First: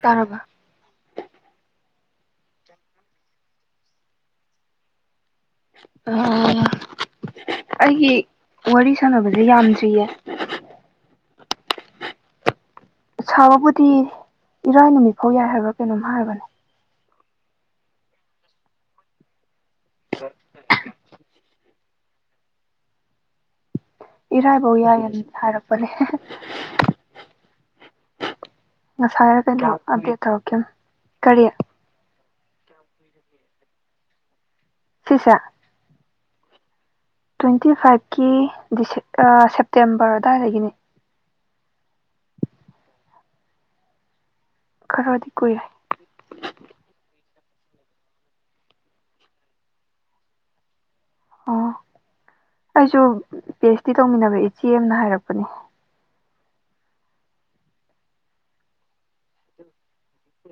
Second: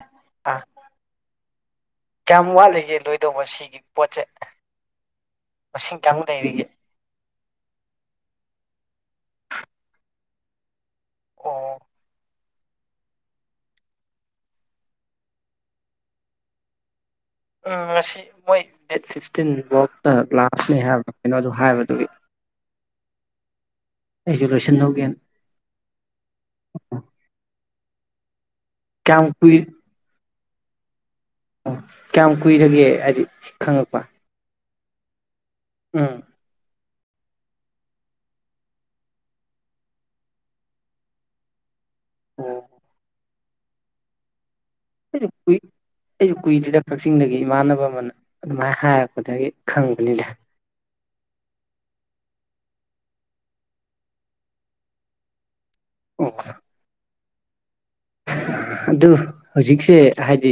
ꯇꯥꯔꯕ ꯑ ꯀꯌꯥꯝ ꯋꯥꯠꯂꯤꯒꯦ ꯂꯣꯏꯗꯧꯕ ꯁꯤꯒꯤ ꯄꯣꯠꯁꯦ ꯃꯁꯤꯡ ꯀꯌꯥꯃꯨꯛ ꯂꯩꯔꯤꯒꯦ ꯑꯩꯒꯤ ꯋꯥꯔꯤ ꯁꯥꯟꯅꯕꯁꯦ ꯌꯥꯝꯗ꯭ꯔꯤꯌꯦ ꯑꯣ ꯁꯥꯕꯕꯨꯗꯤ ꯏꯔꯥꯏ ꯅꯨꯃꯤꯠ ꯐꯥꯎ ꯌꯥꯏ ꯍꯥꯏꯕ꯭ꯔꯥ ꯀꯩꯅꯣꯝ ꯍꯥꯏꯔꯕꯅꯦ ꯎꯝ ꯉꯁꯤ ꯃꯣꯏ ꯗꯦꯠ ꯐꯤꯁꯇꯤꯟꯐꯥꯎꯇ ꯂꯥꯁꯅꯦ ꯍꯥꯏꯕ ꯀꯩꯅꯣꯗ ꯍꯥꯏꯕꯗꯨꯒꯤ ꯑꯩꯁꯨ ꯏꯔꯥꯏꯐꯧ ꯂꯣꯏꯁꯤꯟꯍꯧꯒꯦꯅ ꯌꯥꯏꯒꯅꯤ ꯍꯥꯏꯔꯛꯄꯅꯦ ꯀꯌꯥꯝ ꯉꯁꯥꯏ ꯍꯥꯏꯔ ꯀꯨꯏ ꯀꯩꯅꯣ ꯑꯞꯗꯦꯠ ꯇꯧꯔꯛꯀꯦ ꯀꯔꯤ ꯑꯣ ꯀꯌꯥꯝ ꯀꯨꯏꯔꯒꯦ ꯍꯥꯏꯗꯤ ꯈꯪꯉꯛꯄ ꯆꯤꯁ ꯎꯝ ꯇ꯭ꯋꯦꯟꯇꯤ ꯐꯥꯏꯚꯀꯤ ꯁꯦꯞꯇꯦꯝꯕꯔ ꯑꯗꯨꯋꯥꯏꯗꯒꯤꯅꯤ ꯑꯣ ꯈꯔꯗꯤ ꯀꯨꯏꯔꯦ [inaudible] ꯑꯩꯁꯨ ꯀꯨꯏꯗꯗ ꯀꯛꯆꯤꯡꯗꯒꯤ ꯏꯃꯥꯟꯅꯕ ꯑꯃꯅ ꯑꯗꯨꯃꯥꯏꯅ ꯍꯥꯏꯔꯛꯄꯗꯒꯤ ꯈꯪꯕꯅꯤꯗ ꯑꯣ ꯑꯩꯁꯨ ꯄꯤ ꯑꯩꯆ ꯗꯤ ꯇꯧꯃꯤꯟꯅꯕ ꯏꯆꯦ ꯑꯃꯅ ꯍꯥꯏꯔꯛꯄꯅꯦ ꯑꯣ ꯑꯗꯨ ꯍꯧꯖꯤꯛꯁꯦ ꯍꯥꯏꯗꯤ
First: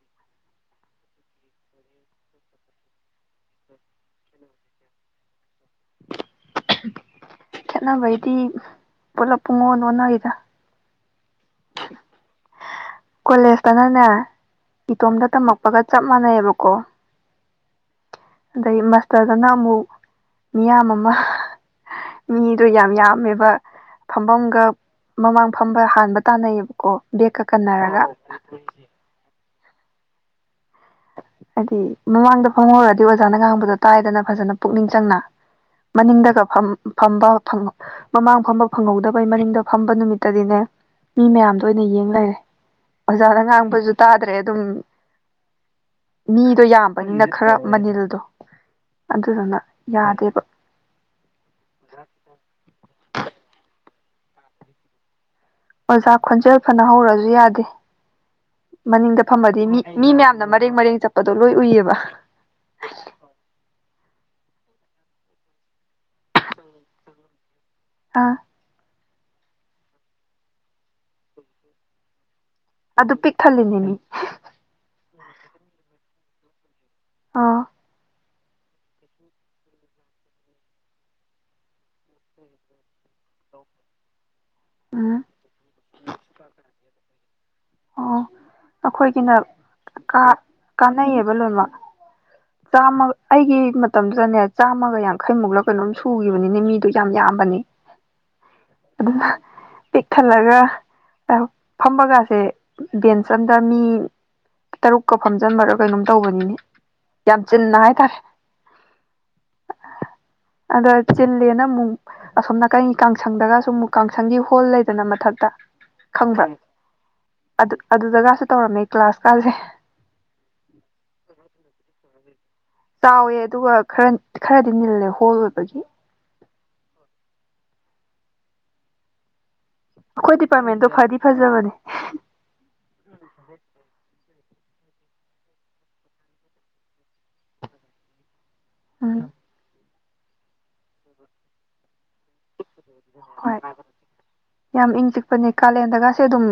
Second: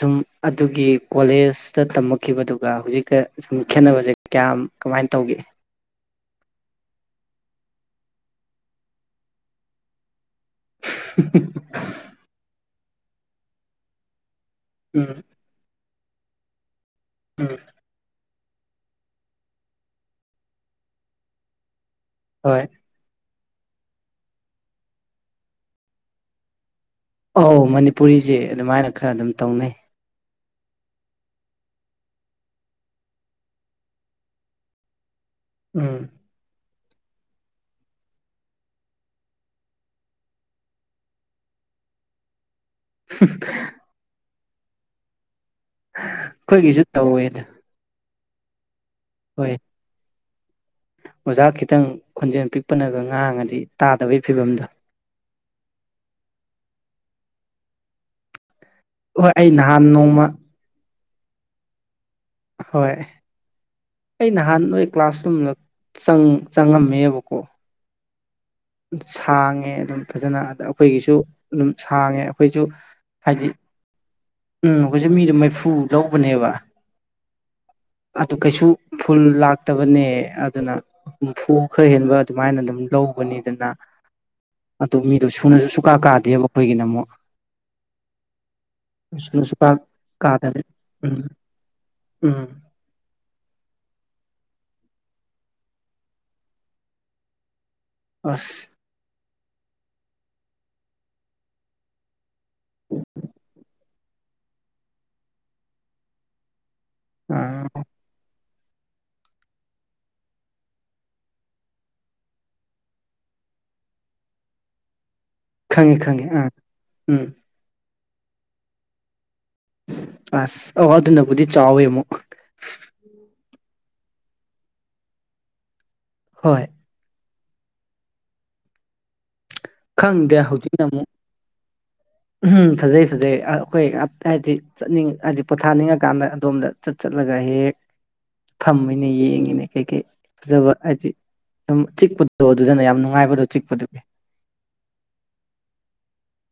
ꯁꯨꯝ ꯑꯗꯨꯒꯤ ꯀꯣꯂꯦꯖꯇ ꯇꯝꯃꯛꯈꯤꯕꯗꯨꯒ ꯍꯧꯖꯤꯛꯀ ꯁꯨꯝ ꯈꯦꯠꯅꯕꯁꯦ ꯀꯌꯥꯝ ꯀꯃꯥꯏꯅ ꯇꯧꯒꯦ ꯈꯦꯠꯅꯕꯩꯗꯤ ꯄꯨꯂꯞ ꯄꯨꯡꯉꯣ ꯑꯣꯟꯅꯈꯤꯗ [inaudible] ꯀꯣꯂꯦꯖꯇꯅꯅꯦ ꯎꯝ ꯏꯇꯣꯝꯇ ꯇꯝꯃꯛꯄꯒ ꯆꯞ ꯃꯥꯟꯅꯩꯑꯕꯀꯣ ꯎꯝ ꯑꯗꯩ ꯃꯥꯁꯇꯔꯗꯅ ꯑꯃꯨꯛ ꯃꯤꯌꯥꯝ ꯑꯃ ꯍꯣꯏ ꯃꯤꯗꯣ ꯌꯥꯝ ꯌꯥꯝꯃꯦꯕ ꯐꯝꯐꯝꯒ ꯃꯃꯥꯡ ꯐꯝꯕ ꯍꯥꯟꯕ ꯇꯥꯟꯅꯩꯌꯦꯕꯀꯣ ꯗꯕꯛ ꯑꯣ ꯃꯅꯤꯄꯨꯔꯤꯁꯦ ꯑꯗꯨꯃꯥꯏꯅ ꯈꯔ ꯑꯗꯨꯝ ꯇꯧꯅꯩ ꯍꯥꯏꯗꯤ ꯃꯃꯥꯡꯗ ꯐꯪꯍꯧꯔꯗꯤ ꯑꯣꯖꯥꯅ ꯉꯥꯡꯕꯗꯣ ꯇꯥꯏꯗꯅ ꯐꯖꯅ ꯄꯨꯛꯅꯤꯡ ꯆꯪꯅ ꯎꯝ ꯃꯅꯤꯡꯗꯒ ꯐꯐꯝ ꯐꯝꯕ ꯃꯃꯥꯡ ꯐꯝꯕ ꯐꯪꯍꯧꯗꯕꯩ ꯃꯔꯤꯡꯗ ꯐꯝꯕ ꯅꯨꯃꯤꯠꯇꯗꯤꯅꯦ ꯃꯤ ꯃꯌꯥꯝꯗꯣ ꯑꯣꯏꯅ ꯌꯦꯡ ꯂꯩꯔꯦ ꯑꯣꯖꯥꯅ ꯉꯥꯡꯕꯁꯨ ꯇꯥꯗ꯭ꯔꯦ ꯑꯗꯨꯝ ꯃꯤꯗꯣ ꯑꯩꯈꯣꯏꯒꯤꯁꯨ ꯌꯥꯝꯕꯅꯤꯅ ꯇꯧꯋꯦꯗ ꯈꯔ ꯃꯅꯤꯜꯗꯣ ꯍꯣꯏ ꯑꯗꯨꯗꯨꯅ ꯌꯥꯗꯦꯕ ꯑꯣꯖꯥ ꯈꯤꯇꯪ ꯈꯣꯟꯖꯦꯜ ꯄꯤꯛꯄꯅꯒ ꯉꯥꯡꯉꯗꯤ ꯇꯥꯗꯕꯒꯤ ꯐꯤꯕꯝꯗꯣ ꯑꯣꯖꯥ ꯈꯣꯟꯖꯦꯜ ꯐꯅ ꯍꯧꯔꯁꯨ ꯌꯥꯗꯦ ꯃꯅꯤꯡꯗ ꯍꯣꯏ ꯑꯩ ꯐꯝꯃꯗꯤ ꯃꯤ ꯅꯍꯥꯟ ꯃꯤ ꯅꯣꯡꯃ ꯃꯌꯥꯝꯅ ꯃꯔꯦꯡ ꯃꯔꯦꯡ ꯆꯠꯄꯗꯣ ꯂꯣꯏ ꯎꯏꯑꯕ ꯍꯣꯏ ꯑꯩ ꯅꯍꯥꯟ ꯅꯣꯏ ꯀ꯭ꯂꯥꯁꯔꯨꯝꯗ ꯆꯪꯉꯝꯃꯦꯕꯀꯣ ꯑ ꯁꯥꯡꯉꯦ ꯑꯗꯨꯝ ꯐꯖꯅ ꯑꯗ ꯑꯩꯈꯣꯏꯒꯤꯁꯨ ꯑꯗꯨꯝ ꯁꯥꯡꯉꯦ ꯑꯩꯈꯣꯏꯁꯨ ꯑꯗꯨ ꯄꯤꯛ ꯍꯥꯏꯗꯤ ꯊꯜꯗꯦꯅꯤ ꯎꯝ ꯑꯩꯈꯣꯏꯁꯦ ꯃꯤꯗ ꯃꯩꯐꯨ ꯂꯧꯕꯅꯦꯕ ꯑꯥ ꯑꯗꯨ ꯀꯩꯁꯨ ꯐꯨꯜ ꯂꯥꯛꯇꯕꯅꯦ ꯑꯗꯨꯅ ꯍꯨꯝꯐꯨ ꯈꯔ ꯍꯦꯟꯕ ꯑꯗꯨꯃꯥꯏꯅ ꯑꯗꯨꯝ ꯂꯧꯕꯅꯤ ꯑꯗꯨꯅ ꯑꯗꯨ ꯎꯝ ꯃꯤꯗꯣ ꯁꯨꯅꯁꯨ ꯁꯨꯀꯥ ꯀꯥꯗꯦꯕ ꯑꯩꯈꯣꯏꯒꯤꯅ ꯑꯃꯨꯛ ꯑꯣ ꯑꯩꯈꯣꯏꯒꯤꯅ ꯁꯨꯀꯥ ꯀꯥ ꯀꯥꯗ꯭ꯔꯦ ꯎꯝ ꯀꯥꯟꯅꯩꯌꯦꯕ ꯂꯣꯏꯅꯃꯛ ꯎꯝ ꯆꯥꯝꯃ ꯑꯩꯒꯤ ꯃꯇꯝꯗꯨꯗꯅꯦ ꯆꯥꯝꯃꯒ ꯌꯥꯡꯈꯩꯃꯨꯛꯂ ꯀꯩꯅꯣꯝ ꯁꯨꯈꯤꯕꯅꯤꯅꯦ ꯃꯤꯗꯣ ꯌꯥꯝ ꯌꯥꯝꯕꯅꯤ ꯑꯁ ꯑꯗꯨ ꯄꯤꯛꯈꯜꯂꯒ ꯐꯝꯕꯒꯥꯁꯦ ꯕꯦꯟꯁ ꯑꯝꯗ ꯃꯤ ꯇꯔꯨꯛꯀ ꯐꯝꯖꯤꯟꯕꯔꯒ ꯀꯩꯅꯣꯝ ꯇꯧꯕꯅꯤꯅꯤ ꯌꯥꯝ ꯑꯥ ꯆꯤꯟꯅ ꯍꯥꯏꯇꯥꯔꯦ [inaudible] ꯑ ꯆꯂꯦꯅ ꯑꯁꯣꯝ ꯅꯥꯀꯩ ꯀꯥꯡꯁꯪꯗꯒꯁꯨ ꯑꯃꯨꯛ ꯀꯥꯡꯁꯪꯒꯤ ꯍꯣꯜ ꯂꯩꯗꯅ ꯃꯊꯛꯇ ꯈꯪꯉꯤ ꯈꯪꯉꯤ ꯈꯪꯕ꯭ꯔꯥ ꯑꯥ ꯎꯝ ꯑꯗꯨ ꯑꯗꯨꯗꯒꯁꯨ ꯇꯧꯔꯝꯃꯦ ꯀ꯭ꯂꯥꯁꯀꯥꯁꯦ ꯑꯁ ꯑ ꯑꯗꯨꯅꯕꯨꯗꯤ ꯆꯥꯎꯋꯦ ꯑꯃꯨꯛ ꯆꯥꯎꯋꯦ ꯑꯗꯨꯒ ꯈꯔ ꯈꯔꯗꯤ ꯅꯤꯜꯂꯦ ꯍꯣꯜ ꯑꯣꯏꯕꯒꯤ ꯍꯣꯏ ꯑꯩꯈꯣꯏ ꯈꯪꯗꯦ ꯍꯧꯖꯤ ꯗꯤꯄꯥꯔꯠꯃꯦꯟꯗꯣ ꯅꯃꯨ ꯐꯗꯤ ꯐꯖꯕꯅꯦ ꯎꯝ ꯐꯖꯩ ꯐꯖꯩ ꯑꯩꯈꯣꯏ ꯍꯥꯏꯗꯤ ꯆꯠꯅꯤꯡ ꯍꯥꯏꯗꯤ ꯄꯣꯊꯥꯅꯤꯡꯉꯀꯥꯟꯗ ꯑꯗꯣꯝꯗ ꯆꯠ ꯆꯠꯂꯒ ꯍꯦꯛ ꯊꯝꯃꯦꯅꯦ ꯎꯝ ꯌꯦꯡꯉꯤꯅꯦ ꯀꯩꯀꯩ ꯐꯖꯕ ꯍꯥꯏꯗꯤ ꯆꯤꯛꯄꯗ ꯑꯗꯣ ꯑꯗꯨꯗꯅ ꯌꯥꯝ ꯅꯨꯡꯉꯥꯏꯕꯗꯣ ꯍꯣꯏ ꯆꯤꯛꯄꯗꯨꯒꯤ ꯌꯥꯝ ꯏꯪ ꯇꯤꯛꯄꯅꯦ ꯀꯥꯂꯦꯟꯗꯒꯁꯦ ꯑꯗꯨꯝ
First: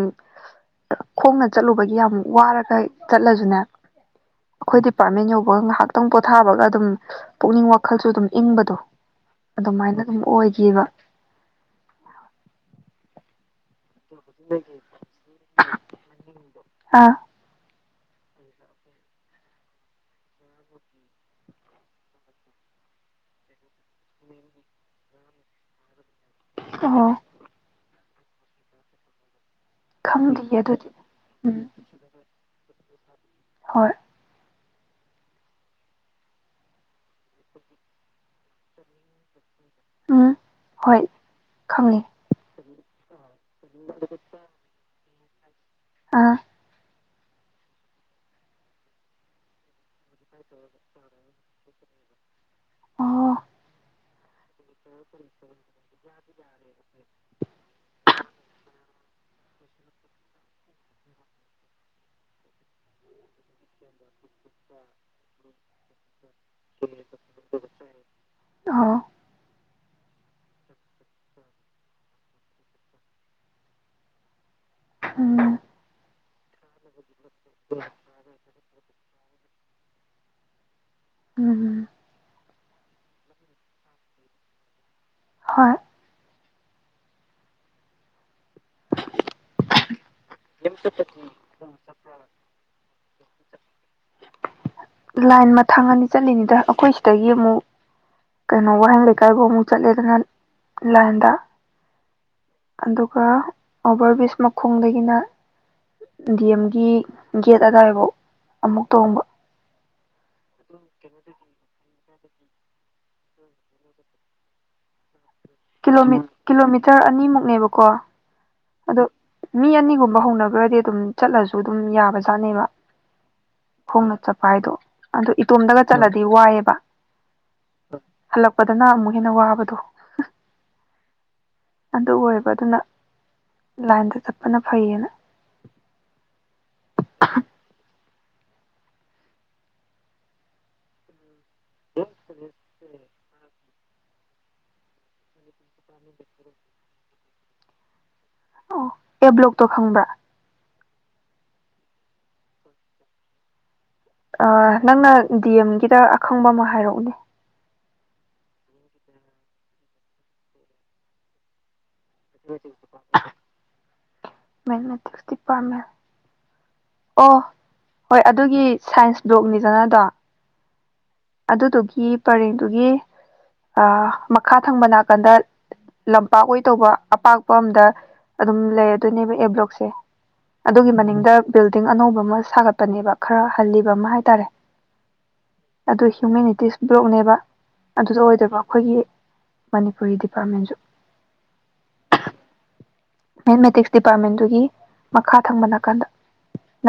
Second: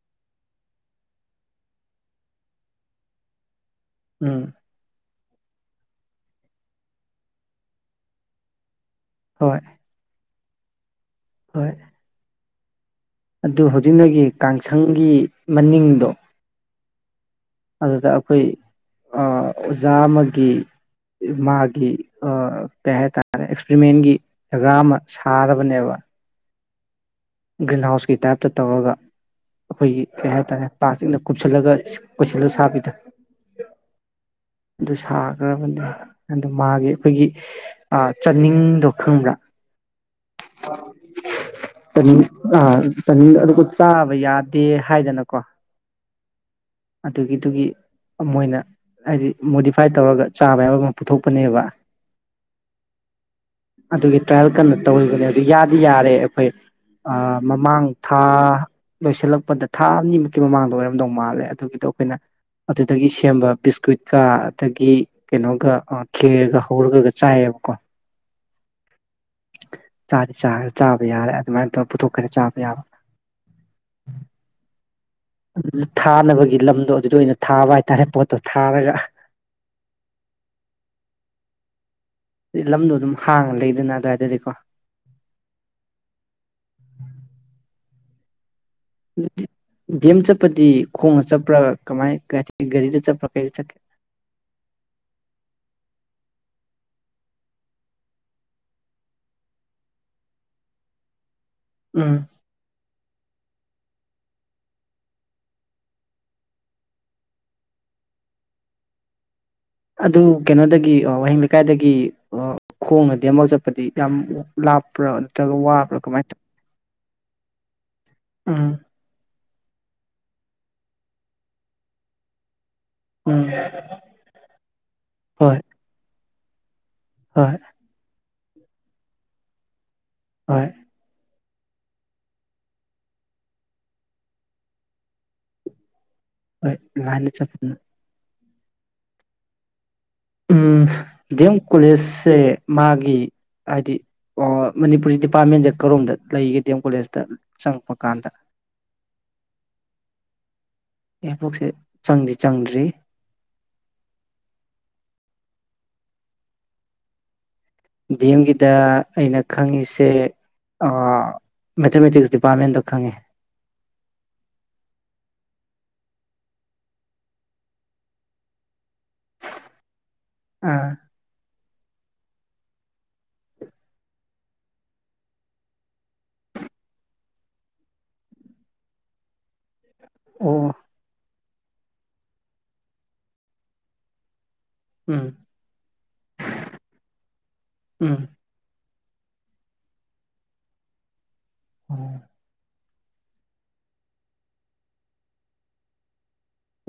ꯈꯣꯡꯅ ꯆꯠꯂꯨꯕꯒꯤ ꯌꯥꯝ ꯋꯥꯔꯒ ꯆꯠꯂꯁꯨꯅꯦ ꯎꯝ ꯑꯩꯈꯣꯏ ꯗꯤꯄꯥꯔꯠꯃꯦꯟ ꯌꯧꯕꯒ ꯉꯥꯏꯍꯥꯛꯇꯪ ꯄꯣꯊꯥꯕꯒ ꯑꯗꯨꯝ ꯄꯨꯛꯅꯤꯡ ꯋꯥꯈꯜꯁꯨ ꯑꯗꯨꯝ ꯏꯪꯕꯗꯣ ꯍꯣꯏ ꯑꯗꯨꯃꯥꯏꯅ ꯑꯗꯨꯝ ꯑꯣꯏꯈꯤꯕ ꯍꯣꯏ ꯑꯗꯨ ꯍꯧꯖꯤꯛꯅꯒꯤ ꯀꯥꯡꯁꯪꯒꯤ ꯃꯅꯤꯡꯗꯣ ꯑꯥ ꯑꯗꯨꯗ ꯑꯩꯈꯣꯏ ꯑꯣꯖꯥ ꯑꯃꯒꯤ ꯃꯥꯒꯤ ꯀꯩ ꯍꯥꯏꯇꯥꯔꯦ ꯑꯦꯛꯁꯄꯔꯤꯃꯦꯟꯒꯤ ꯖꯒꯥ ꯑꯃ ꯁꯥꯔꯕꯅꯦꯕ ꯑꯣ ꯒ꯭ꯔꯤꯟ ꯍꯥꯎꯁꯀꯤ ꯇꯥꯏꯞꯇ ꯇꯧꯔꯒ ꯑꯩꯈꯣꯏꯒꯤ ꯀꯩ ꯈꯪꯗꯤꯌꯦ ꯍꯥꯏꯇꯥꯔꯦ ꯑꯗꯨꯗꯤ ꯄ꯭ꯂꯥꯁꯇꯤꯛꯅ ꯎꯝ ꯀꯨꯞꯁꯤꯜꯂꯒ ꯀꯁꯂ ꯁꯥꯕꯤꯗ ꯍꯣꯏ ꯑꯗꯨ ꯁꯥꯈ꯭ꯔꯕꯅꯦ ꯑꯗꯨ ꯃꯥꯒꯤ ꯑꯩꯈꯣꯏꯒꯤ ꯑ ꯆꯠꯅꯤꯡꯗꯣ ꯈꯪꯕ꯭ꯔꯥ ꯎꯝ ꯍꯣꯏ ꯈꯪꯉꯦ ꯑꯥ [unintelligible] ꯑꯗꯨꯒ ꯆꯥꯕ ꯌꯥꯗꯦ ꯍꯥꯏꯗꯅꯀꯣ ꯑꯥ ꯑꯗꯨꯒꯤꯗꯨꯒꯤ ꯃꯣꯏꯅ ꯍꯥꯏꯗꯤ ꯃꯣꯗꯤꯐꯥꯏ ꯇꯧꯔꯒ ꯆꯥꯕ ꯌꯥꯕ ꯑꯃ ꯄꯨꯊꯣꯛꯄꯅꯦꯕ ꯑꯥ ꯑꯗꯨꯒꯤ ꯇ꯭ꯔꯥꯏꯌꯦꯜ ꯀꯟꯅ ꯇꯧꯔꯤꯕꯅꯦ ꯑꯗꯨ ꯌꯥꯗꯤ ꯌꯥꯔꯦ ꯑꯩꯈꯣꯏ ꯑꯥ ꯃꯃꯥꯡ ꯊꯥ ꯂꯣꯏꯁꯤꯜꯂꯛꯄꯗ ꯊꯥ ꯑꯅꯤꯃꯨꯛꯀꯤ ꯃꯃꯥꯡꯗ ꯑꯣꯏꯔꯝꯗꯧ ꯃꯥꯜꯂꯦ ꯑꯗꯨꯒꯤꯗꯣ ꯑꯩꯈꯣꯏꯅ ꯑꯗꯨꯗꯒꯤ ꯁꯦꯝꯕ ꯕꯤꯁꯀ꯭ꯋꯠꯀ ꯑꯗꯒꯤ ꯀꯩꯅꯣꯒ ꯈꯦꯔꯒ ꯍꯧꯔꯒꯒ ꯆꯥꯏꯑꯕꯀꯣ ꯑꯣ ꯆ ꯆꯥꯕ ꯌꯥꯔꯦ ꯑꯗꯨꯃꯥꯏꯅ ꯇꯧꯔ ꯄꯨꯊꯣꯛꯈꯔꯦ ꯆꯥꯕ ꯌꯥꯕ ꯎꯝ ꯑꯗꯨ ꯊꯥꯅꯕꯒꯤ ꯂꯝꯗꯣ ꯑꯗꯨꯗ ꯑꯣꯏꯅ ꯊꯥꯕ ꯍꯥꯏꯇꯥꯔꯦ ꯄꯣꯠꯇꯣ ꯊꯥꯔꯒ ꯎꯝꯝ ꯂꯝꯗꯣ ꯑꯗꯨꯝ ꯍꯥꯡꯉ ꯂꯩꯗꯅ ꯑꯗꯨꯋꯥꯏꯗꯗꯤꯀꯣ ꯍꯣꯏ ꯗꯤꯑꯦꯝ ꯆꯠꯄꯗꯤ ꯈꯣꯡꯅ ꯆꯠꯄ꯭ꯔꯥ ꯀꯃꯥꯏ ꯒꯥꯔꯤꯗ ꯆꯠꯄ꯭ꯔꯥ ꯀꯩꯗ ꯆꯠꯀꯦ ꯂꯥꯏꯟ ꯃꯊꯥꯡ ꯑꯅꯤ ꯆꯠꯂꯤꯅꯤꯗ ꯑꯩꯈꯣꯏ ꯁꯤꯗꯒꯤ ꯑꯃꯨꯛ ꯀꯩꯅꯣ ꯋꯥꯍꯦꯡ ꯂꯩꯀꯥꯏꯐꯥꯎ ꯑꯃꯨꯛ ꯆꯠꯂꯦꯗꯅ ꯂꯥꯏꯟꯗ ꯎꯝ ꯑꯗꯨꯒ ꯑꯣꯕꯔ ꯕ꯭ꯔꯤꯖ ꯃꯈꯣꯡꯗꯒꯤꯅ ꯗꯤ ꯑꯦꯝꯒꯤ ꯒꯦꯠ ꯑꯗꯨꯗꯥꯋꯥꯏꯐꯥꯎ ꯑꯃꯨꯛ ꯇꯣꯡꯕ ꯑꯗꯨ ꯀꯩꯅꯣꯗꯒꯤ ꯑꯣ ꯋꯥꯍꯦꯡ ꯂꯩꯀꯥꯏꯗꯒꯤ ꯑꯣ ꯈꯣꯡꯅꯗꯤ ꯑꯃꯨꯛ ꯆꯠꯄꯗꯤ ꯌꯥꯝ ꯂꯥꯞꯄ꯭ꯔ ꯀꯤꯂꯣꯃꯤ ꯀꯤꯂꯣꯃꯤꯇꯔ ꯑꯅꯤꯃꯨꯛꯅꯦꯕꯀꯣ ꯎꯝ ꯑꯗꯣ ꯃꯤ ꯑꯅꯤꯒꯨꯝꯕ ꯍꯧꯅꯈ꯭ꯔꯗꯤ ꯑꯗꯨꯝ ꯆꯠꯂꯁꯨ ꯑꯗꯨꯝ ꯌꯥꯕꯖꯥꯠꯅꯦꯕ ꯎꯝ ꯈꯣꯡꯅ ꯆꯠꯄ ꯍꯥꯏꯗꯣ ꯑꯗꯨꯣ ꯍꯣꯏ ꯏꯇꯣꯝꯇꯒ ꯆꯠꯂꯗꯤ ꯋꯥꯏꯑꯦꯕ ꯍꯣꯏ ꯍꯜꯂꯛꯄꯗꯅ ꯑꯃꯨꯛ ꯍꯦꯟꯅ ꯋꯥꯕꯗꯣ ꯍꯣꯏ ꯑꯗꯨ ꯑꯣꯏꯌꯦꯕ ꯑꯗꯨꯅ ꯂꯥꯏꯟꯗ ꯇꯞꯄꯅ ꯐꯩꯌꯦꯅ ꯍꯣꯏ ꯂꯥꯏꯅꯗ ꯆꯠꯄꯅ ꯎꯝ ꯗꯤ ꯑꯦꯝ ꯀꯣꯂꯦꯖꯁꯦ ꯃꯥꯒꯤ ꯍꯥꯏꯗꯤ ꯃꯅꯤꯄꯨꯔꯁ ꯗꯤꯄꯥꯔꯠꯃꯦꯟꯁꯦ ꯀꯔꯣꯝꯗ ꯂꯩꯒꯦ ꯗꯤꯑꯦꯝ ꯀꯣꯂꯦꯖꯇ ꯆꯪꯉꯛꯄ ꯀꯥꯟꯗ ꯑꯣ ꯑꯦ ꯕ꯭ꯂꯣꯛꯇꯣ ꯈꯪꯕ꯭ꯔꯥ ꯑꯦꯕꯂꯣꯛꯁꯦ ꯆꯪꯗꯤ ꯆꯪꯗ꯭ꯔꯤ ꯑꯥ ꯅꯪꯅ ꯗꯤ ꯑꯦꯝꯒꯤꯗ ꯑꯈꯪꯕ ꯑꯃ ꯍꯥꯏꯔꯛꯎꯅꯦ ꯗꯤ ꯑꯦꯝꯒꯤꯗ ꯑꯩꯅ ꯈꯪꯉꯤꯁꯦ ꯃꯦꯊꯃꯦꯇꯤꯛꯁ ꯗꯤꯄꯥꯔꯠꯃꯦꯟꯗꯣ ꯈꯪꯉꯦ ꯃꯦꯠꯃꯦꯇꯤꯛꯁ ꯗꯤꯄꯥꯔꯠꯃꯦꯟ ꯑꯣ ꯍꯣꯏ ꯑꯗꯨꯒꯤ ꯁꯥꯏꯟꯁ ꯕꯣꯛꯅꯤꯗꯅ ꯑꯗꯣ ꯑꯥ ꯑꯗꯨꯗꯨꯒꯤ ꯄꯔꯦꯡꯗꯨꯒꯤ ꯑ ꯃꯈꯥ ꯊꯪꯕ ꯅꯥꯀꯟꯗ ꯂꯝꯄꯥꯛ ꯑꯣꯏ ꯇꯧꯕ ꯑꯄꯥꯛꯄ ꯑꯝꯗ ꯑꯗꯨꯝ ꯂꯩꯔꯗꯣꯏꯅꯦꯕ ꯑꯦꯕ꯭ꯂꯣꯛꯁꯦ ꯑꯣ ꯑꯗꯨꯒꯤ ꯃꯅꯤꯡꯗ ꯕꯤꯜꯗꯤꯡ ꯑꯅꯧꯕ ꯑꯃ ꯁꯥꯒꯠꯄꯅꯦꯕ ꯈꯔ ꯍꯜꯂꯤꯕ ꯑꯃ ꯍꯥꯏꯇꯥꯔꯦ ꯎꯝ ꯑꯗꯨ ꯍ꯭ꯌꯨꯃꯦꯅꯤꯇꯤꯁ ꯕ꯭ꯂꯣꯛꯅꯦꯕ ꯎꯝ ꯑꯗꯨꯗ ꯑꯣꯏꯗꯕ ꯑꯩꯈꯣꯏꯒꯤ ꯃꯅꯤꯄꯨꯔꯤ ꯗꯤꯄꯥꯔꯠꯃꯦꯟꯁꯨ ꯎꯝ ꯃꯦꯠꯃꯦꯇꯤꯛꯁ ꯗꯤꯄꯥꯔꯠꯃꯦꯟꯗꯨꯒꯤ ꯃꯈꯥ ꯊꯪꯕ ꯅꯥꯀꯥꯟꯗ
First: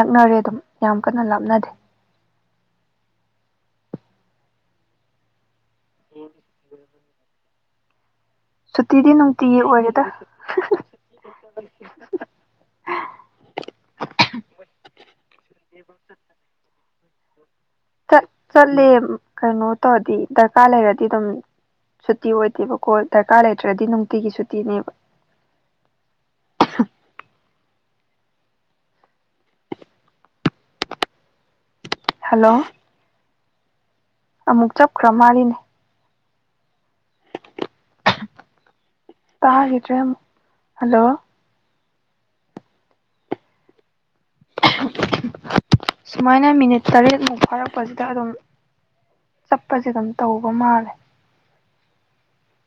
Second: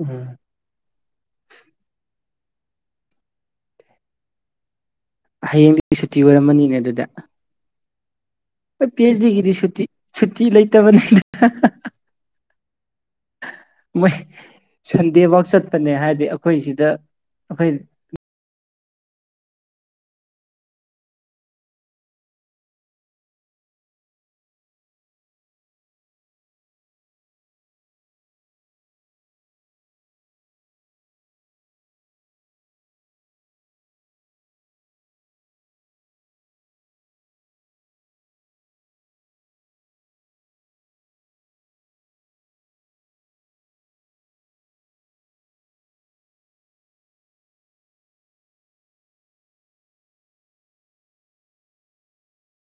ꯎꯝ ꯑꯗꯨꯝ ꯌꯥꯝ ꯀꯟꯅ ꯂꯥꯞꯅꯗꯦ ꯍꯌꯦꯡꯗꯤ ꯁꯨꯇꯤ ꯑꯣꯏꯔꯝꯃꯅꯤꯅꯦ ꯑꯗꯨꯗ ꯍꯣꯏ ꯄꯤ ꯁꯨꯇꯤꯗꯤ ꯑꯩꯆ ꯗꯤꯒꯤꯗꯤ ꯅꯨꯡꯇꯤꯒꯤ ꯑꯣꯏꯔꯦꯗ ꯁꯨꯇꯤ ꯂꯩꯇꯕꯅꯤꯗ ꯃꯣꯏ ꯁꯟꯗꯦ ꯋꯥꯛ ꯆꯠꯄꯅꯦ ꯍꯥꯏꯗꯤ ꯑꯩꯈꯣꯏ ꯁꯤꯗ ꯑꯩꯈꯣꯏ ꯆꯠꯂꯦ ꯀꯩꯅꯣ ꯇꯧꯔꯗꯤ ꯗꯔꯀꯥꯔ ꯂꯩꯔꯗꯤ ꯑꯗꯨꯝ ꯁꯨꯇꯤ ꯑꯣꯏꯗꯦꯕꯀꯣ ꯗꯔꯀꯥꯔ ꯂꯩꯇ꯭ꯔꯗꯤ ꯅꯨꯡꯇꯤꯒꯤ ꯁꯨꯇꯤꯅꯦꯕ ꯍꯜꯂꯣ ꯑꯃꯨꯛ ꯆꯞꯈ꯭ꯔ ꯃꯥꯜꯂꯤꯅꯦ ꯇꯥꯈꯤꯗ꯭ꯔꯦ ꯑꯃꯨꯛ ꯍꯜꯂꯣ ꯁꯨꯃꯥꯏꯅ ꯃꯤꯅꯤꯠ ꯇꯔꯦꯠꯃꯨꯛ ꯐꯥꯔꯛꯄꯁꯤꯗ ꯑꯗꯨꯝ ꯆꯞꯄꯁꯦ ꯑꯗꯨꯝ ꯇꯧꯕ ꯃꯥꯜꯂꯦ